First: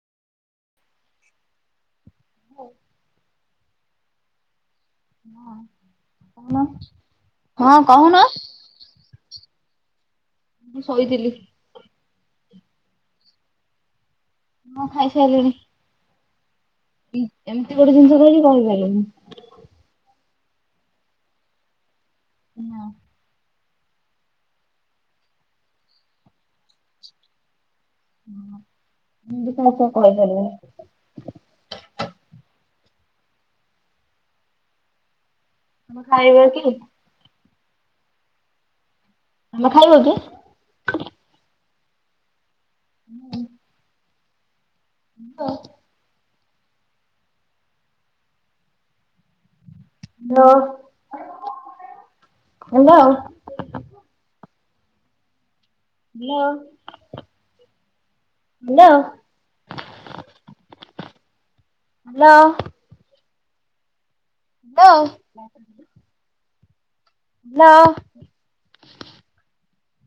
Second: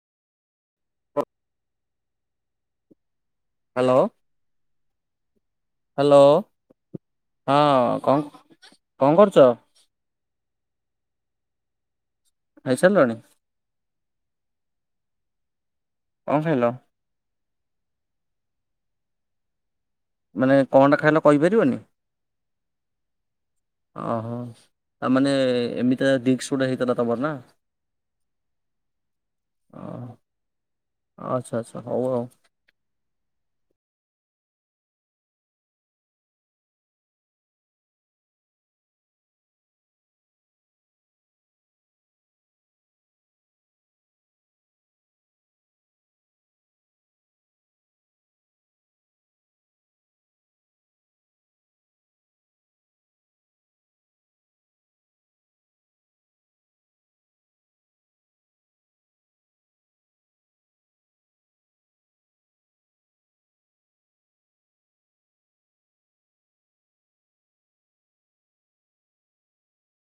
ମୁଁ ହାଲୋ। ହଁ ହ୍ୟାଲୋ କହୁନ। ହଁ କଣ କଣ କରୁଚ? ମୁଁ ଶୋଇଥିଲି। ଖାଇ ସାରିଲଣି? ହଁ ଖାଇ ସାରିଲିଣି। କଣ ଖାଇଲ? ଇ ଏମିତି ଗୋଟେ ଜିନିଷ [unintelligible] କହିପାରିବନି। ମାନେ କଣଟା ଖାଇଲ କହିପାରିବନି? ନା। ଓହୋ ତା ମାନେ ଏମିତିଆ ଦିନିସ ଗୋଟେ ହେଇଥାନ୍ତା ତମର ନା। ମୁଁ [unintelligible] କହି ପାରିବିନି। ଆ ଆଚ୍ଛା ଆଚ୍ଛା ହଉ ଆଉ। ତମେ ଖାଇବ କି? ତମେ ଖାଇବ କି? [unintelligible] ତ hello hello. Hello hello. Hello. ଲୋ। ଲୋ